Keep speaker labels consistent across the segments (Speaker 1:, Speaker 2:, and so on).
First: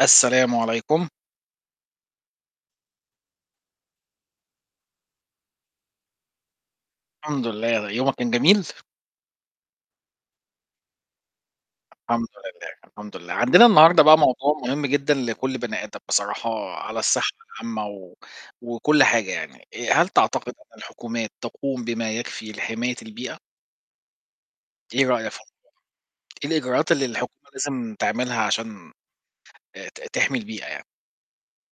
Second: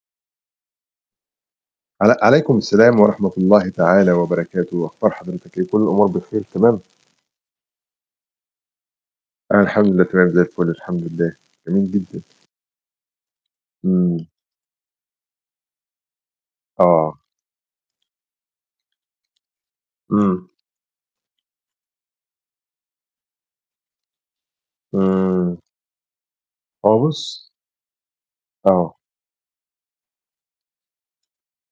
Speaker 1: السلام عليكم.
Speaker 2: عل عليكم السلام ورحمة الله تعالى وبركاته، أخبار حضرتك إيه؟ كل الأمور بخير، تمام؟
Speaker 1: الحمد لله، يومك كان جميل؟
Speaker 2: أنا الحمد لله تمام زي الفل، الحمد لله. جميل جدًا.
Speaker 1: الحمد لله، الحمد لله. عندنا النهارده بقى
Speaker 2: إمم.
Speaker 1: موضوع مهم جدًا لكل بني آدم بصراحة على
Speaker 2: آه.
Speaker 1: الساحة العامة و وكل حاجة يعني. آآ هل
Speaker 2: إمم.
Speaker 1: تعتقد أن الحكومات تقوم بما يكفي لحماية البيئة؟ إيه رأيك في
Speaker 2: إمم.
Speaker 1: [unintelligible] إيه الإجراءات
Speaker 2: هو
Speaker 1: اللي
Speaker 2: بُص
Speaker 1: الحكومة لازم تعملها عشان
Speaker 2: آه.
Speaker 1: آآ ت تحمي البيئة يعني؟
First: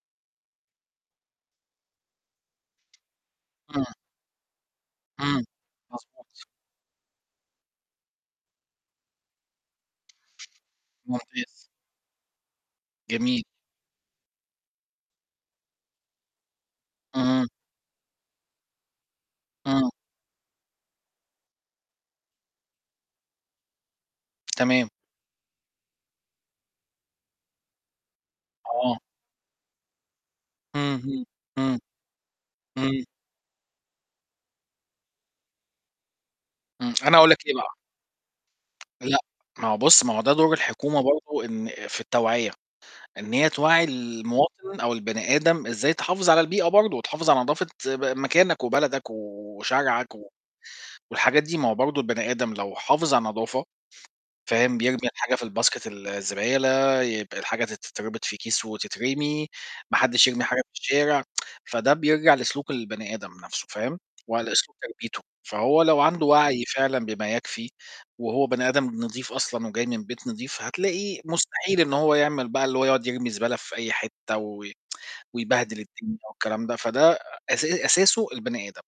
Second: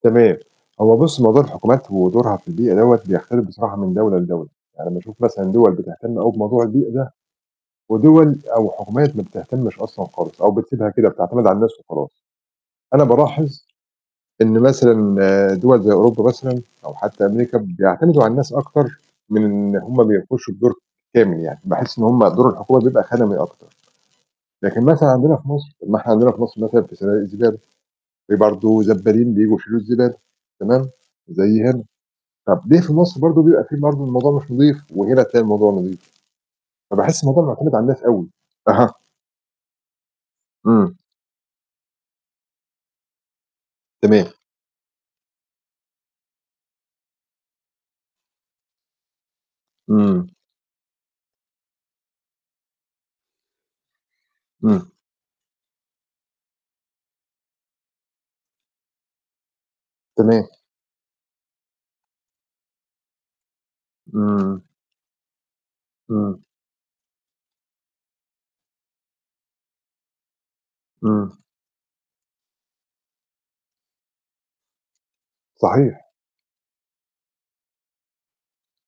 Speaker 2: تمام، هو بُص موضوع الحكومات، ودورها في البيئة، دوّة بيختلف بصراحة
Speaker 1: إمم.
Speaker 2: من دولة لدولة. يعني باشوف
Speaker 1: إمم.
Speaker 2: مثلًا دوَل بتهتم أوي
Speaker 1: مضبوط.
Speaker 2: بموضوع البيئة ده، ودوَل أو حكومات ما بتهتمِّش أصلًا خالص، أو بتسيبها كده بتعتمد على
Speaker 1: ممتاز.
Speaker 2: الناس وخلاص. أنا
Speaker 1: جميل.
Speaker 2: بالاحظ إن مثلًا دوَل زي أوروبا مثلًا، أو حتّى
Speaker 1: إمم.
Speaker 2: أمريكا، بيعتمدوا على الناس أكتر من إن
Speaker 1: إمم.
Speaker 2: هُم ما بيعملوش الدور كامل يعني. باحِس إن هُم دور الحكومة بيبقى خَدَمي أكتر، لكن
Speaker 1: تمام.
Speaker 2: مثلًا عندنا في مصر ما إحنا عندنا في مصر مثلًا في صنادِق الزبالة، في برضه
Speaker 1: آه.
Speaker 2: زبّالين بييجوا يشيلوا الزبالة تمام،
Speaker 1: اهم،
Speaker 2: زي
Speaker 1: إمم.
Speaker 2: هنا. طَب ليه في
Speaker 1: إمم.
Speaker 2: مصر برضه بيبقى في برضه الموضوع مش نضيف، وهنا تلاقي الموضوع نضيف؟
Speaker 1: إمم أنا
Speaker 2: فباحِس
Speaker 1: هاقول
Speaker 2: الموضوع
Speaker 1: لك ليه
Speaker 2: مُعتمد
Speaker 1: بقى.
Speaker 2: على الناس أوي. أها.
Speaker 1: لأ ما هو بُص، ما هو ده دور
Speaker 2: إمم.
Speaker 1: الحكومة برضه إن في التوعية، إن هي توعّي
Speaker 2: تمام.
Speaker 1: المواطن أو البني آدم، إزاي تحافظ على البيئة برضه، وتحافظ على نضافة ب مكانك، وبلدك، و وشارعك،
Speaker 2: إمم.
Speaker 1: و والحاجات دي. ما هو برضه البني آدم لو حافظ على النضافة فاهم،
Speaker 2: إمم.
Speaker 1: بيرمي الحاجة في الbasket الزبالة، يبقى الحاجة ت تتربط في كيس وتترمي، ما حدّش يرمي
Speaker 2: تمام.
Speaker 1: حاجة في الشارع، فده بيرجع لسلوك البني آدم نَفْسه، فاهم وعلى
Speaker 2: إمم.
Speaker 1: اسلوب تربيته. فهو لو عنده
Speaker 2: إمم.
Speaker 1: وَعي فعلًا بما يكفي وهو بني آدم نضيف أصلًا، وجاي من بيت نضيف، هتلاقيه
Speaker 2: إمم.
Speaker 1: مستحيل إن هو يعمل بقى، اللي هو يقعُد يرمي زبالة في أي حتّة، و ويبهدل
Speaker 2: صحيح.
Speaker 1: الدنيا والكلام ده، فده أسا أساسه البني آدم.